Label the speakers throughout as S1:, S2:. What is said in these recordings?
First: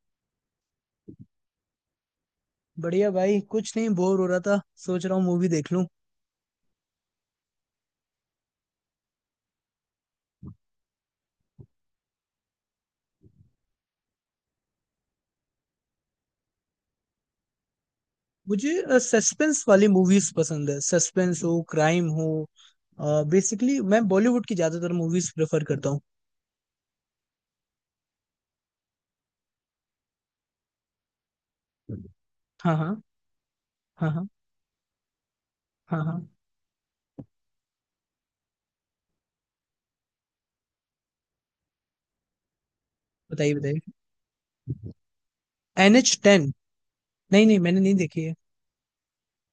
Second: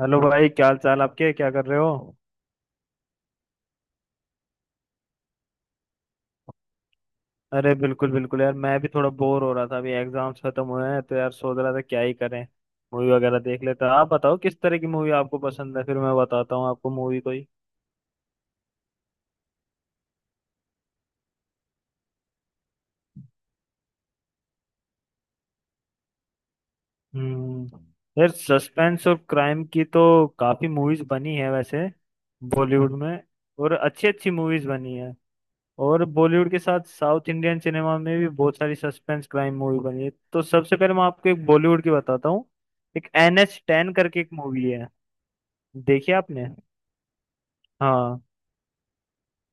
S1: Hello भाई, क्या हाल चाल आपके? क्या कर रहे हो?
S2: बढ़िया भाई, कुछ नहीं, बोर हो रहा था। सोच रहा हूँ मूवी देख लूं।
S1: अरे बिल्कुल बिल्कुल यार, मैं भी थोड़ा बोर हो रहा था। अभी एग्जाम्स खत्म हुए हैं तो यार सोच रहा था क्या ही करें। मूवी वगैरह देख लेता। आप बताओ किस तरह की मूवी आपको पसंद है, फिर मैं बताता हूँ आपको मूवी कोई।
S2: मुझे सस्पेंस वाली मूवीज पसंद है, सस्पेंस हो, क्राइम हो। बेसिकली मैं बॉलीवुड की ज्यादातर मूवीज प्रेफर करता हूँ।
S1: हम्म। यार सस्पेंस और क्राइम की तो काफी मूवीज बनी है वैसे
S2: हाँ,
S1: बॉलीवुड
S2: हाँ।
S1: में, और अच्छी
S2: हाँ, हाँ।
S1: अच्छी मूवीज बनी है।
S2: हाँ,
S1: और
S2: हाँ।
S1: बॉलीवुड के साथ साउथ इंडियन सिनेमा में भी बहुत सारी सस्पेंस क्राइम मूवी बनी है, तो सबसे पहले मैं आपको एक बॉलीवुड की बताता हूँ। एक एन
S2: बताइए,
S1: एच
S2: बताइए।
S1: टेन करके एक मूवी है।
S2: एन एच
S1: देखी आपने?
S2: टेन। नहीं, नहीं, मैंने नहीं
S1: हाँ।
S2: देखी है।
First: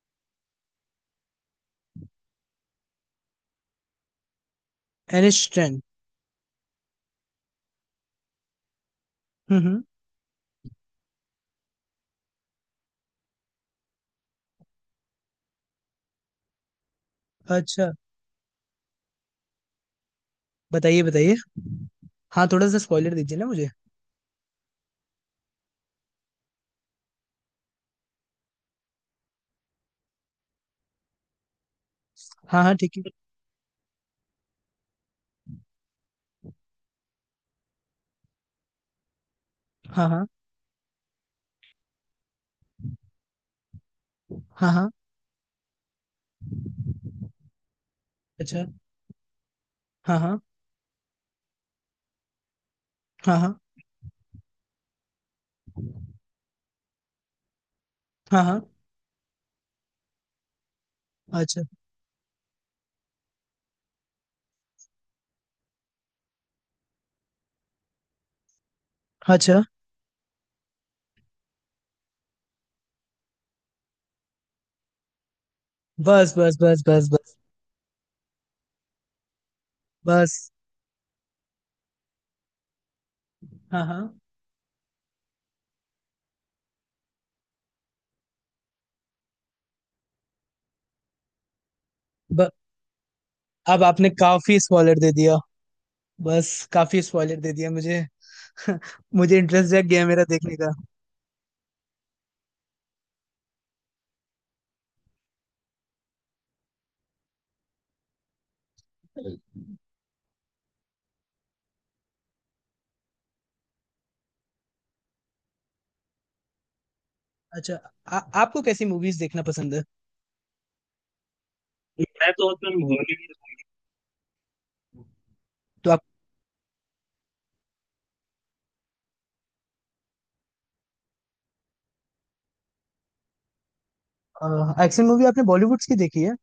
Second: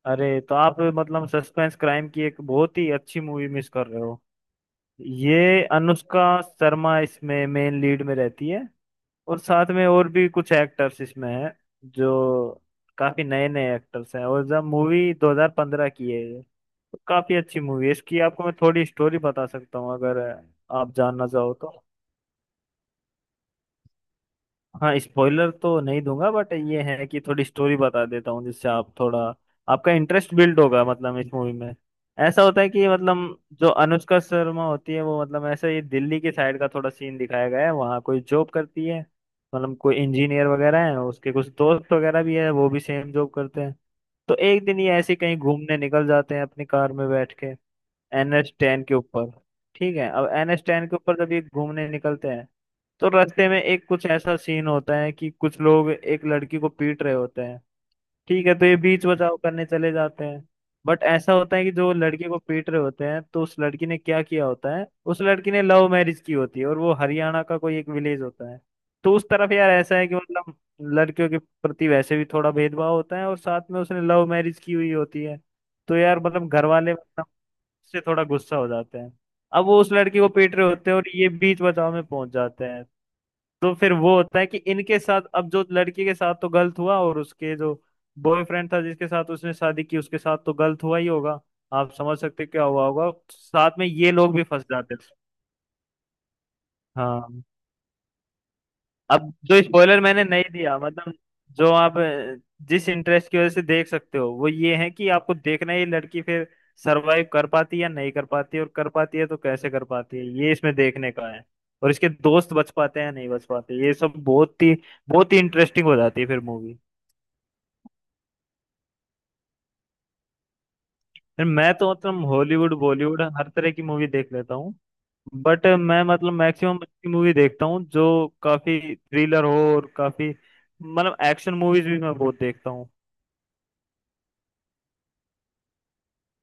S1: अरे तो आप मतलब सस्पेंस क्राइम की एक बहुत ही अच्छी मूवी मिस कर रहे हो।
S2: एन एच
S1: ये
S2: टेन
S1: अनुष्का शर्मा इसमें मेन लीड में रहती है, और
S2: हम्म,
S1: साथ
S2: हम्म।
S1: में और भी कुछ एक्टर्स इसमें हैं जो काफी नए नए एक्टर्स हैं, और जब मूवी 2015 की है ये तो काफी अच्छी मूवी
S2: अच्छा।
S1: है। इसकी आपको मैं थोड़ी स्टोरी बता सकता हूँ अगर आप
S2: बताइए,
S1: जानना
S2: बताइए।
S1: चाहो तो।
S2: हाँ, थोड़ा सा स्पॉइलर दीजिए ना मुझे।
S1: हाँ स्पॉइलर तो नहीं दूंगा, बट ये है कि थोड़ी स्टोरी बता देता हूँ जिससे आप थोड़ा आपका इंटरेस्ट बिल्ड होगा। मतलब इस मूवी में ऐसा होता
S2: हाँ,
S1: है
S2: हाँ,
S1: कि
S2: ठीक है।
S1: मतलब जो अनुष्का शर्मा होती है वो मतलब ऐसा, ये दिल्ली के साइड का थोड़ा सीन दिखाया गया है, वहाँ कोई जॉब करती है। मतलब कोई
S2: हाँ, हाँ।
S1: इंजीनियर वगैरह है, उसके कुछ दोस्त वगैरह भी है, वो भी सेम जॉब करते हैं। तो एक
S2: हाँ,
S1: दिन
S2: हाँ।
S1: ये ऐसे ही कहीं घूमने निकल जाते हैं अपनी कार में बैठ के एन एच
S2: अच्छा।
S1: टेन के ऊपर। ठीक है,
S2: हाँ,
S1: अब
S2: हाँ।
S1: NH10 के ऊपर जब ये घूमने निकलते हैं तो
S2: हाँ,
S1: रास्ते
S2: हाँ।
S1: में एक कुछ ऐसा सीन होता है कि कुछ लोग एक लड़की को पीट रहे होते हैं।
S2: हाँ,
S1: ठीक है, तो
S2: हाँ।
S1: ये बीच बचाव करने चले जाते हैं। बट ऐसा होता
S2: अच्छा।
S1: है कि जो लड़के को पीट रहे होते हैं तो उस लड़की ने क्या किया होता है, उस लड़की ने लव मैरिज की होती है और वो हरियाणा का कोई एक विलेज होता है। तो उस तरफ
S2: अच्छा।
S1: यार ऐसा है कि मतलब लड़कियों के प्रति वैसे भी थोड़ा भेदभाव होता है, और साथ में उसने लव मैरिज की हुई होती है। तो यार
S2: बस,
S1: मतलब
S2: बस,
S1: घर
S2: बस,
S1: वाले
S2: बस, बस।
S1: से थोड़ा गुस्सा हो जाते हैं। अब वो उस लड़की को
S2: बस।
S1: पीट रहे होते हैं और ये बीच बचाव में पहुंच जाते हैं। तो
S2: हाँ,
S1: फिर
S2: हाँ।
S1: वो होता है कि इनके साथ, अब जो लड़की के साथ तो गलत हुआ और उसके जो बॉयफ्रेंड था जिसके साथ उसने शादी की उसके साथ तो गलत हुआ ही होगा, आप समझ सकते हैं क्या हुआ होगा, साथ
S2: अब
S1: में
S2: आपने
S1: ये लोग भी
S2: काफी
S1: फंस जाते
S2: स्पॉइलर
S1: हैं।
S2: दे दिया। बस, काफी स्पॉइलर
S1: हाँ।
S2: दे दिया मुझे।
S1: अब
S2: मुझे
S1: जो
S2: इंटरेस्ट जग
S1: स्पॉइलर
S2: गया
S1: मैंने
S2: मेरा
S1: नहीं
S2: देखने का।
S1: दिया मतलब, जो आप जिस इंटरेस्ट की वजह से देख सकते हो वो ये है कि आपको देखना है ये लड़की फिर सरवाइव कर पाती है या नहीं कर पाती है, और कर पाती है तो कैसे कर पाती है, ये इसमें देखने का है। और इसके दोस्त बच पाते हैं या नहीं बच पाते, ये सब बहुत ही इंटरेस्टिंग हो जाती है फिर मूवी।
S2: अच्छा। आपको कैसी मूवीज देखना पसंद है?
S1: फिर मैं तो मतलब
S2: मैं तो
S1: हॉलीवुड
S2: उसमें
S1: बॉलीवुड
S2: हॉलीवुड।
S1: हर तरह की मूवी देख लेता हूँ, बट
S2: तो आप।
S1: मैं मतलब मैक्सिमम अच्छी मूवी देखता हूँ जो काफी थ्रिलर हो, और काफी मतलब एक्शन मूवीज भी मैं बहुत देखता हूँ।
S2: एक्शन मूवी आपने बॉलीवुड्स की देखी है?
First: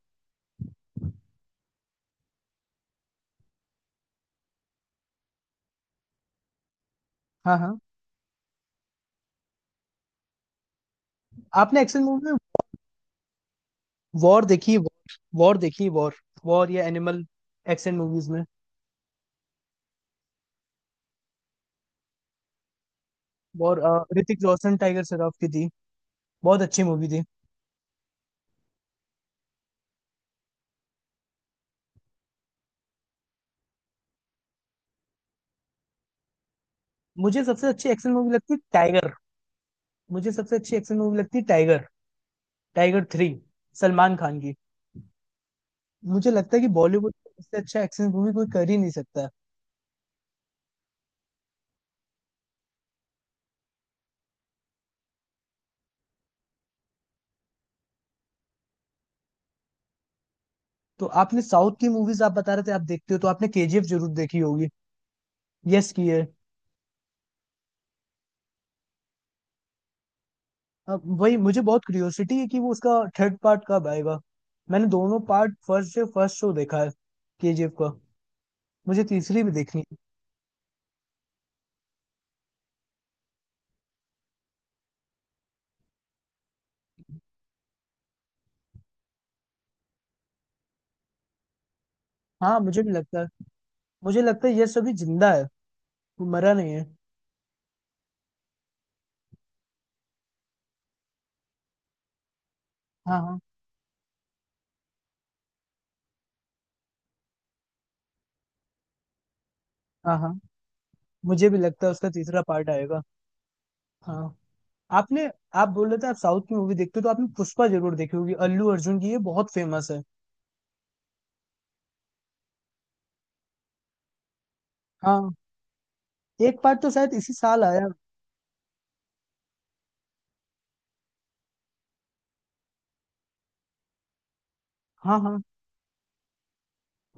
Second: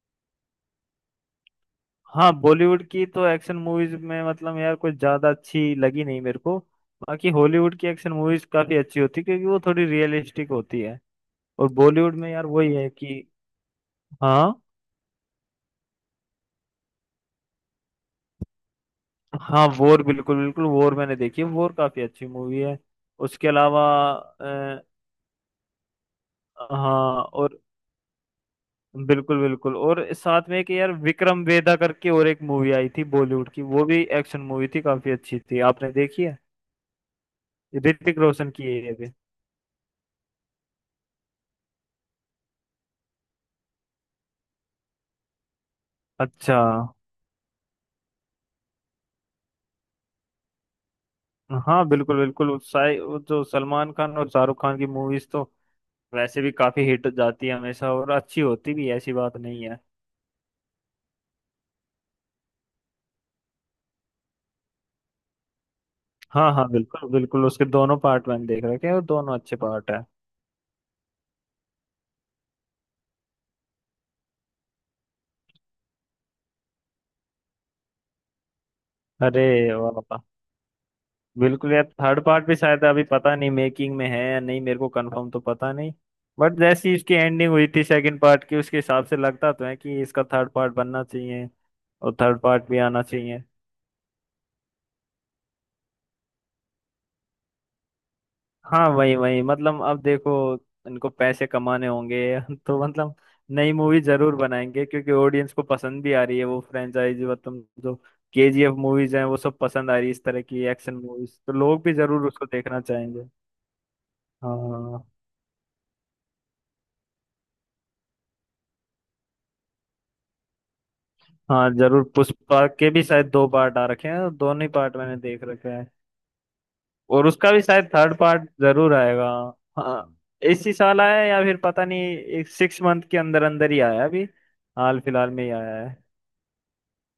S1: हाँ बॉलीवुड की तो एक्शन मूवीज में मतलब यार कुछ ज्यादा अच्छी लगी नहीं मेरे को। बाकी
S2: हाँ,
S1: हॉलीवुड
S2: हाँ।
S1: की एक्शन मूवीज काफी अच्छी होती है क्योंकि वो थोड़ी रियलिस्टिक होती है। और
S2: आपने एक्शन
S1: बॉलीवुड में
S2: मूवी में।
S1: यार वही है कि
S2: वॉर
S1: हाँ
S2: देखी है? वॉर देखी है, वॉर। वॉर या एनिमल। एक्शन मूवीज में।
S1: हाँ वॉर बिल्कुल बिल्कुल, वॉर मैंने देखी है, वॉर काफी अच्छी मूवी है। उसके
S2: वॉर
S1: अलावा
S2: ऋतिक रोशन,
S1: अ,
S2: टाइगर श्रॉफ की थी। बहुत अच्छी मूवी थी।
S1: हाँ और बिल्कुल बिल्कुल, और साथ में एक यार विक्रम वेदा करके और एक मूवी आई थी बॉलीवुड की, वो भी एक्शन मूवी थी काफी अच्छी थी। आपने देखी है?
S2: मुझे सबसे अच्छी एक्शन
S1: ऋतिक
S2: मूवी
S1: रोशन
S2: लगती है
S1: की है ये भी।
S2: टाइगर। मुझे सबसे अच्छी एक्शन मूवी लगती है Tiger. Tiger three. Salman Khan की। मुझे लगता
S1: अच्छा।
S2: है कि बॉलीवुड में इससे अच्छा एक्शन मूवी कोई कर ही नहीं सकता।
S1: हाँ बिल्कुल बिल्कुल उत्साह, वो जो सलमान खान और शाहरुख खान की मूवीज तो वैसे भी काफी हिट जाती है हमेशा, और अच्छी होती भी है, ऐसी बात नहीं है।
S2: तो आपने साउथ की मूवीज, आप बता रहे थे आप देखते हो, तो आपने KGF जरूर देखी होगी। यस की है।
S1: हाँ हाँ बिल्कुल बिल्कुल, उसके दोनों पार्ट मैंने देख रखे हैं और दोनों अच्छे पार्ट है।
S2: अब वही मुझे बहुत क्यूरियोसिटी है कि वो उसका थर्ड पार्ट कब आएगा। मैंने दोनों पार्ट फर्स्ट से फर्स्ट शो देखा है KGF का। मुझे तीसरी
S1: अरे
S2: भी देखनी
S1: वाह
S2: है।
S1: वाह। बिल्कुल यार, थर्ड पार्ट भी शायद अभी पता नहीं मेकिंग में है या नहीं, मेरे को कंफर्म तो पता नहीं। बट जैसी इसकी एंडिंग हुई थी सेकंड पार्ट की उसके हिसाब से लगता तो है कि इसका थर्ड पार्ट बनना चाहिए और थर्ड
S2: हाँ,
S1: पार्ट भी
S2: मुझे भी
S1: आना
S2: लगता है।
S1: चाहिए।
S2: मुझे लगता है यस अभी जिंदा है। वो मरा नहीं है।
S1: हाँ वही वही मतलब अब देखो, इनको पैसे कमाने होंगे तो मतलब
S2: हाँ, हाँ।
S1: नई मूवी जरूर बनाएंगे क्योंकि ऑडियंस को पसंद भी आ रही है वो फ्रेंचाइज, मतलब जो KGF मूवीज हैं वो सब पसंद आ रही है,
S2: हाँ,
S1: इस
S2: हाँ।
S1: तरह की एक्शन मूवीज
S2: मुझे
S1: तो
S2: भी
S1: लोग
S2: लगता है
S1: भी
S2: उसका
S1: जरूर
S2: तीसरा
S1: उसको
S2: पार्ट
S1: देखना
S2: आएगा।
S1: चाहेंगे।
S2: हाँ।
S1: हाँ
S2: आपने। आप बोल रहे थे आप साउथ की मूवी देखते हो, तो आपने पुष्पा जरूर देखी होगी। अल्लू अर्जुन की, ये बहुत फेमस है।
S1: हाँ जरूर, पुष्पा के भी शायद दो पार्ट आ रखे हैं, दोनों ही पार्ट मैंने
S2: हाँ।
S1: देख रखे हैं,
S2: एक पार्ट तो शायद
S1: और
S2: इसी
S1: उसका भी
S2: साल आया।
S1: शायद थर्ड पार्ट जरूर आएगा। हाँ इसी साल आया है या फिर पता नहीं, एक 6 मंथ के अंदर अंदर ही आया है, अभी हाल
S2: हाँ,
S1: फिलहाल
S2: हाँ।
S1: में ही आया है।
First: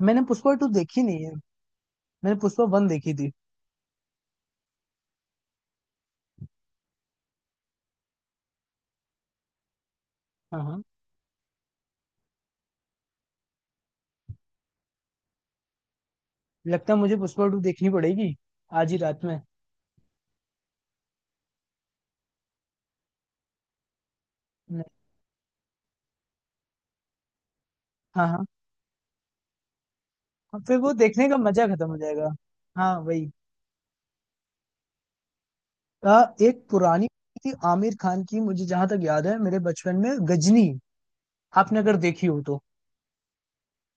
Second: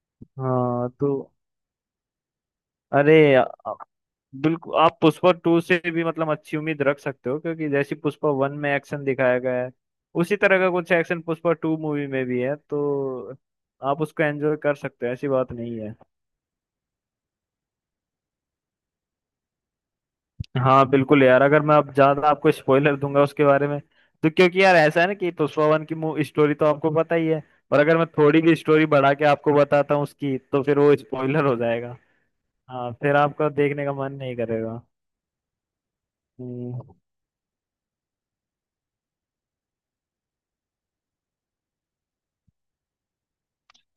S2: मैंने पुष्पा टू
S1: हाँ
S2: देखी
S1: तो
S2: नहीं है। मैंने पुष्पा वन
S1: अरे
S2: देखी थी।
S1: बिल्कुल आप पुष्पा टू से भी मतलब अच्छी उम्मीद रख सकते हो क्योंकि जैसे पुष्पा वन में एक्शन दिखाया गया है उसी तरह
S2: हाँ,
S1: का
S2: हाँ।
S1: कुछ एक्शन पुष्पा टू मूवी में भी है, तो आप उसको एंजॉय कर सकते हो, ऐसी बात नहीं है।
S2: लगता है मुझे पुष्पा टू देखनी पड़ेगी, आज ही रात में।
S1: हाँ बिल्कुल यार, अगर मैं अब ज्यादा आपको स्पॉइलर दूंगा उसके बारे में तो, क्योंकि यार
S2: नहीं।
S1: ऐसा है ना कि पुष्पा वन की स्टोरी तो आपको पता ही है, और अगर मैं
S2: हाँ,
S1: थोड़ी
S2: हाँ।
S1: भी स्टोरी बढ़ा के आपको बताता हूँ उसकी
S2: और
S1: तो
S2: फिर
S1: फिर
S2: वो
S1: वो
S2: देखने का
S1: स्पॉइलर हो
S2: मजा खत्म हो
S1: जाएगा।
S2: जाएगा।
S1: हाँ
S2: हाँ,
S1: फिर
S2: वही।
S1: आपका देखने का मन नहीं करेगा।
S2: एक
S1: हम्म।
S2: पुरानी थी आमिर खान की, मुझे जहां तक याद है, मेरे बचपन में, गजनी। आपने अगर देखी हो तो।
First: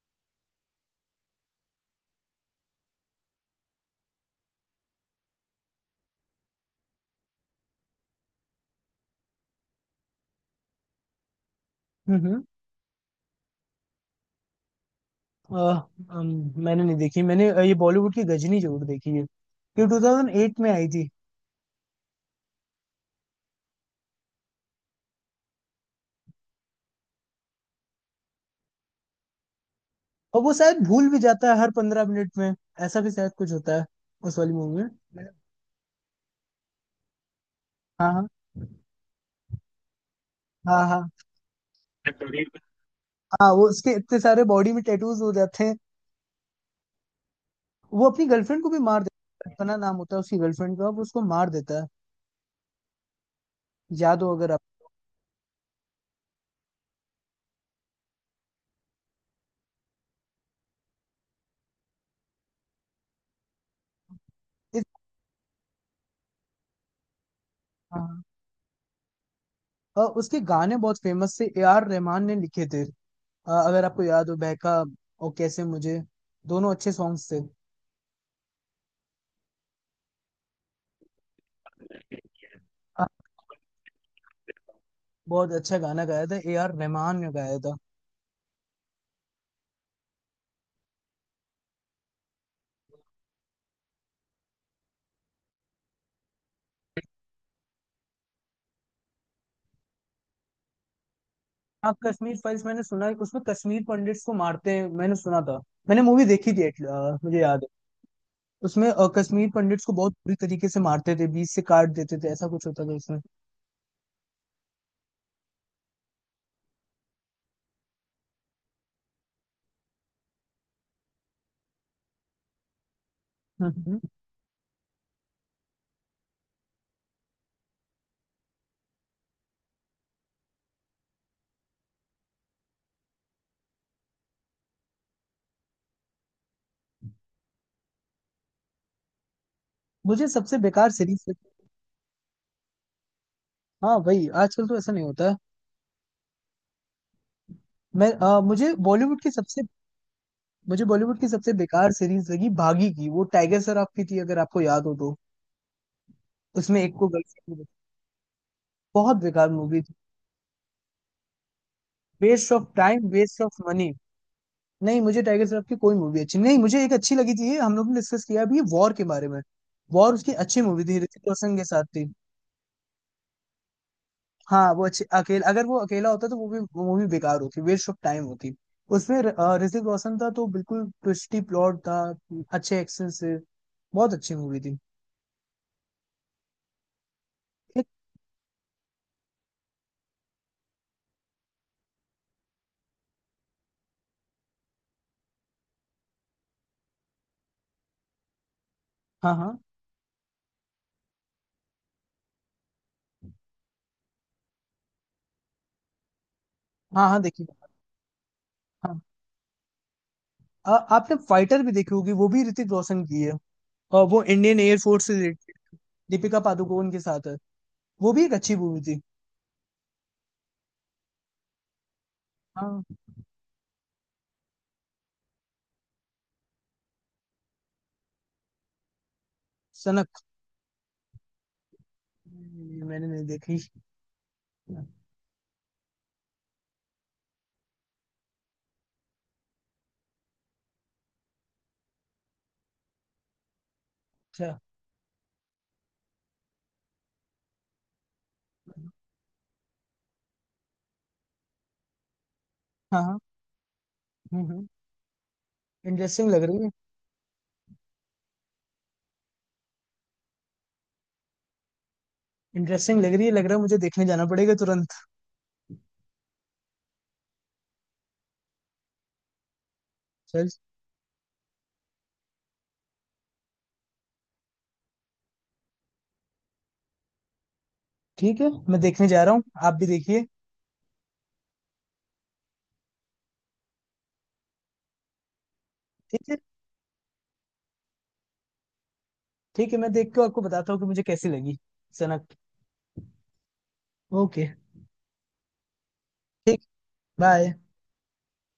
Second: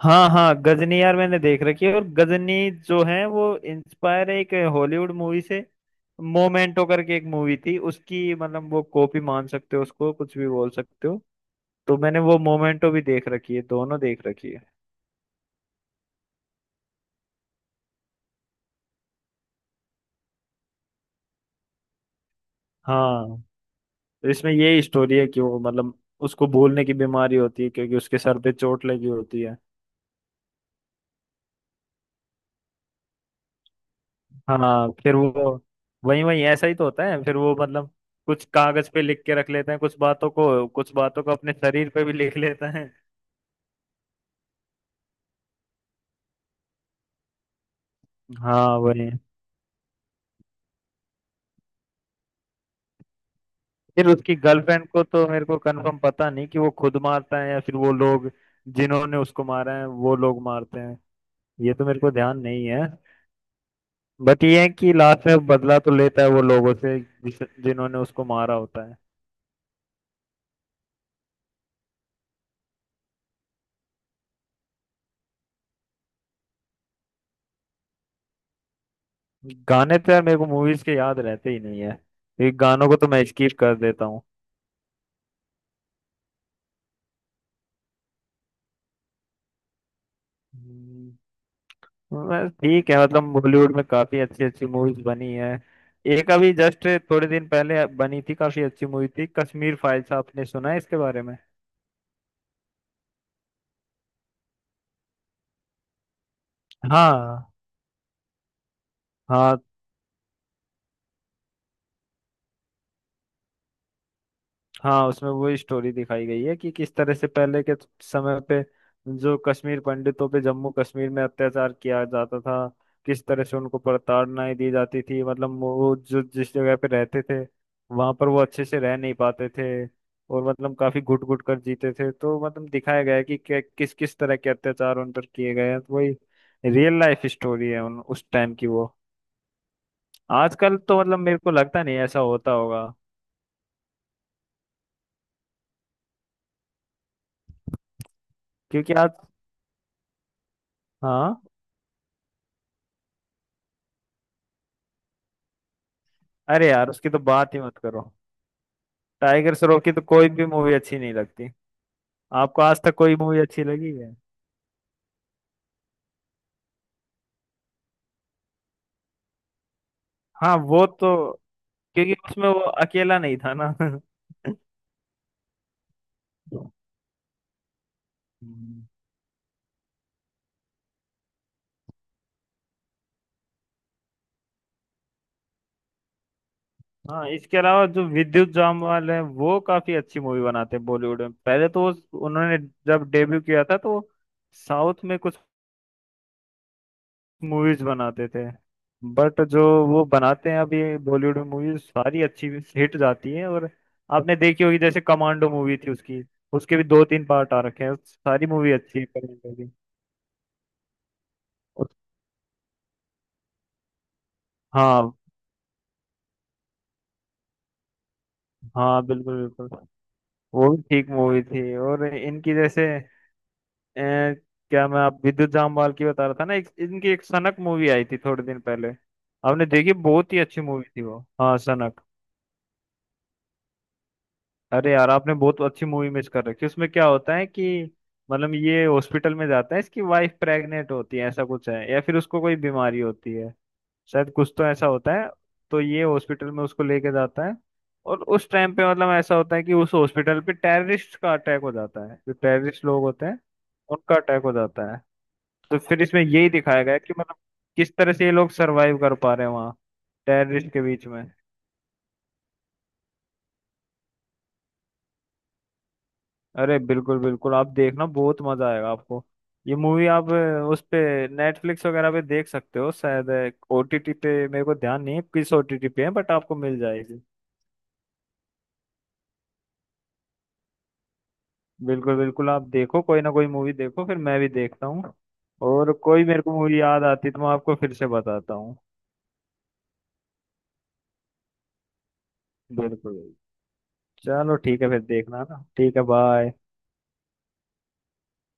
S1: हाँ हाँ गजनी यार मैंने देख रखी है, और गजनी जो है वो इंस्पायर है एक हॉलीवुड मूवी से, मोमेंटो करके एक मूवी थी उसकी, मतलब वो कॉपी मान सकते हो उसको, कुछ भी बोल सकते हो। तो मैंने
S2: हम्म,
S1: वो मोमेंटो भी देख रखी है, दोनों देख रखी है।
S2: अ, मैंने नहीं देखी। मैंने ये बॉलीवुड की गजनी जरूर देखी है। ये 2008 में आई थी।
S1: हाँ तो इसमें यही स्टोरी है कि वो मतलब उसको भूलने की बीमारी होती है क्योंकि उसके सर पे चोट लगी होती है।
S2: और वो शायद भूल भी जाता है हर 15 मिनट में। ऐसा भी शायद कुछ होता है, उस वाली मूवी
S1: हाँ फिर
S2: में।
S1: वो वही वही ऐसा ही तो होता है, फिर वो मतलब
S2: हाँ, हाँ।
S1: कुछ कागज पे लिख के रख लेते हैं कुछ बातों को,
S2: हाँ,
S1: कुछ
S2: हाँ।
S1: बातों को अपने शरीर पे भी लिख लेते हैं।
S2: हाँ, वो उसके इतने सारे बॉडी में टैटूज हो जाते हैं। वो अपनी गर्लफ्रेंड को
S1: हाँ
S2: भी मार
S1: वही,
S2: देता है। कल्पना नाम होता है उसकी गर्लफ्रेंड का। वो उसको मार देता है।
S1: फिर
S2: याद हो
S1: उसकी
S2: अगर आप।
S1: गर्लफ्रेंड को तो मेरे को कंफर्म पता नहीं कि वो खुद मारता है या फिर वो लोग जिन्होंने उसको मारा है वो लोग मारते हैं, ये तो मेरे को ध्यान नहीं है। बट ये है
S2: इस,
S1: कि लास्ट में बदला तो लेता है वो लोगों से जिस जिन्होंने
S2: हाँ,
S1: उसको मारा होता है।
S2: और उसके गाने बहुत फेमस थे, ए आर रहमान ने लिखे थे। अगर आपको याद हो, बहका। और कैसे मुझे। दोनों अच्छे सॉन्ग्स थे।
S1: गाने तो यार मेरे को मूवीज के याद रहते ही नहीं है, ये गानों को तो मैं स्किप कर देता
S2: बहुत अच्छा गाना गाया था, ए आर रहमान ने गाया था।
S1: हूँ। बस ठीक है, मतलब बॉलीवुड में काफी अच्छी अच्छी मूवीज बनी है। एक अभी जस्ट थोड़े दिन पहले बनी थी काफी अच्छी मूवी थी, कश्मीर फाइल्स। आपने सुना है इसके बारे में?
S2: हाँ, कश्मीर फाइल्स मैंने सुना है, उसमें कश्मीर पंडिट्स को मारते हैं, मैंने सुना था। मैंने मूवी देखी थी, मुझे
S1: हाँ।
S2: याद है। उसमें कश्मीर
S1: हाँ
S2: पंडिट्स को बहुत बुरी तरीके से मारते थे, बीच से काट देते थे, ऐसा कुछ होता था उसमें।
S1: हाँ उसमें वो स्टोरी दिखाई गई है कि किस तरह से पहले के समय पे जो कश्मीर पंडितों पे जम्मू कश्मीर में अत्याचार किया जाता था, किस तरह से उनको
S2: हम्म।
S1: प्रताड़नाएं दी जाती थी, मतलब वो जो जिस जगह पे रहते थे वहां पर वो अच्छे से रह नहीं पाते थे और मतलब काफी घुट घुट कर जीते थे, तो मतलब दिखाया गया है कि किस किस तरह के अत्याचार उन पर किए गए हैं, तो वही रियल लाइफ स्टोरी है उन उस टाइम की वो।
S2: मुझे सबसे
S1: आजकल
S2: बेकार
S1: तो मतलब
S2: सीरीज।
S1: मेरे को लगता नहीं ऐसा होता होगा
S2: हाँ, वही, आजकल तो ऐसा नहीं होता है। मुझे
S1: क्योंकि आज।
S2: बॉलीवुड की सबसे। मुझे बॉलीवुड की
S1: हाँ
S2: सबसे बेकार सीरीज लगी भागी की, वो टाइगर श्रॉफ की थी, अगर आपको याद हो तो।
S1: अरे
S2: उसमें
S1: यार
S2: एक को
S1: उसकी तो बात ही
S2: गर्लफ्रेंड।
S1: मत करो।
S2: बहुत बेकार
S1: टाइगर
S2: मूवी
S1: श्रॉफ की
S2: थी।
S1: तो कोई भी मूवी अच्छी नहीं लगती।
S2: वेस्ट
S1: आपको
S2: ऑफ
S1: आज तक
S2: टाइम,
S1: कोई मूवी
S2: वेस्ट ऑफ
S1: अच्छी
S2: मनी।
S1: लगी है?
S2: नहीं, मुझे टाइगर श्रॉफ की कोई मूवी अच्छी नहीं। मुझे एक अच्छी लगी थी, हम लोग ने डिस्कस किया भी, वॉर के बारे में। वॉर उसकी
S1: हाँ
S2: अच्छी मूवी
S1: वो
S2: थी,
S1: तो,
S2: ऋतिक रोशन के साथ थी।
S1: क्योंकि उसमें वो अकेला नहीं था ना
S2: हाँ, वो अच्छी, अकेला अगर वो अकेला होता तो वो भी, वो मूवी बेकार होती, वेस्ट ऑफ टाइम होती।
S1: हम्म।
S2: उसमें ऋतिक रोशन था, तो बिल्कुल ट्विस्टी प्लॉट था, अच्छे एक्शन से। बहुत अच्छी मूवी थी।
S1: हाँ इसके अलावा
S2: एक-
S1: जो विद्युत जामवाल है वो काफी अच्छी मूवी बनाते हैं बॉलीवुड में, पहले तो उन्होंने जब डेब्यू किया था तो साउथ में कुछ मूवीज बनाते थे,
S2: हाँ,
S1: बट
S2: हाँ।
S1: जो वो बनाते हैं अभी बॉलीवुड में मूवीज सारी अच्छी हिट जाती हैं, और आपने देखी होगी जैसे कमांडो मूवी थी उसकी, उसके भी दो
S2: हाँ, हाँ,
S1: तीन
S2: देखिए।
S1: पार्ट आ रखे हैं, सारी मूवी अच्छी
S2: हाँ।
S1: है कमांडो की।
S2: आपने फाइटर भी देखी
S1: उस-
S2: होगी, वो भी ऋतिक रोशन की है। और वो इंडियन एयर फोर्स
S1: हाँ
S2: से रिलेटेड, दीपिका पादुकोण के साथ है। वो भी एक अच्छी मूवी थी।
S1: हाँ बिल्कुल बिल्कुल, वो भी ठीक मूवी थी। और इनकी
S2: हाँ,
S1: जैसे अ, क्या मैं आप विद्युत जामवाल की बता रहा था ना इनकी एक सनक मूवी आई थी थोड़े दिन पहले। आपने देखी?
S2: सनक।
S1: बहुत ही अच्छी मूवी थी वो, हाँ सनक।
S2: नहीं, मैंने नहीं देखी।
S1: अरे यार आपने बहुत अच्छी मूवी मिस कर रखी है। उसमें क्या होता है कि मतलब ये हॉस्पिटल में जाता है, इसकी वाइफ प्रेग्नेंट होती है, ऐसा कुछ है या फिर उसको कोई बीमारी होती है शायद, कुछ
S2: अच्छा।
S1: तो ऐसा होता है। तो ये हॉस्पिटल में उसको लेके जाता है, और उस टाइम पे
S2: हाँ,
S1: मतलब ऐसा होता है कि उस हॉस्पिटल पे टेररिस्ट का अटैक हो जाता है, जो टेररिस्ट लोग
S2: हाँ।
S1: होते हैं उनका अटैक
S2: हम्म,
S1: हो
S2: हम्म।
S1: जाता है। तो फिर इसमें
S2: इंटरेस्टिंग लग
S1: यही
S2: रही है।
S1: दिखाया गया है कि मतलब किस तरह से ये लोग सरवाइव कर पा रहे हैं वहाँ टेररिस्ट के बीच में।
S2: इंटरेस्टिंग लग रही है, लग रहा है मुझे देखने जाना पड़ेगा तुरंत।
S1: अरे बिल्कुल बिल्कुल आप देखना बहुत मजा आएगा आपको। ये मूवी आप
S2: चल।
S1: उस पे नेटफ्लिक्स वगैरह पे देख सकते हो शायद। OTT पे मेरे को ध्यान नहीं है किस OTT पे है, बट आपको मिल जाएगी।
S2: ठीक है, मैं देखने जा रहा हूँ, आप भी देखिए।
S1: बिल्कुल बिल्कुल आप देखो, कोई ना कोई मूवी देखो, फिर मैं भी देखता हूँ, और कोई
S2: ठीक है।
S1: मेरे को मूवी याद आती तो मैं आपको फिर से बताता हूँ।
S2: ठीक है, मैं देख के आपको बताता हूँ कि मुझे कैसी लगी। सनक।
S1: बिल्कुल।
S2: ओके।
S1: चलो ठीक है फिर, देखना ना, ठीक है बाय।
S2: ठीक। बाय।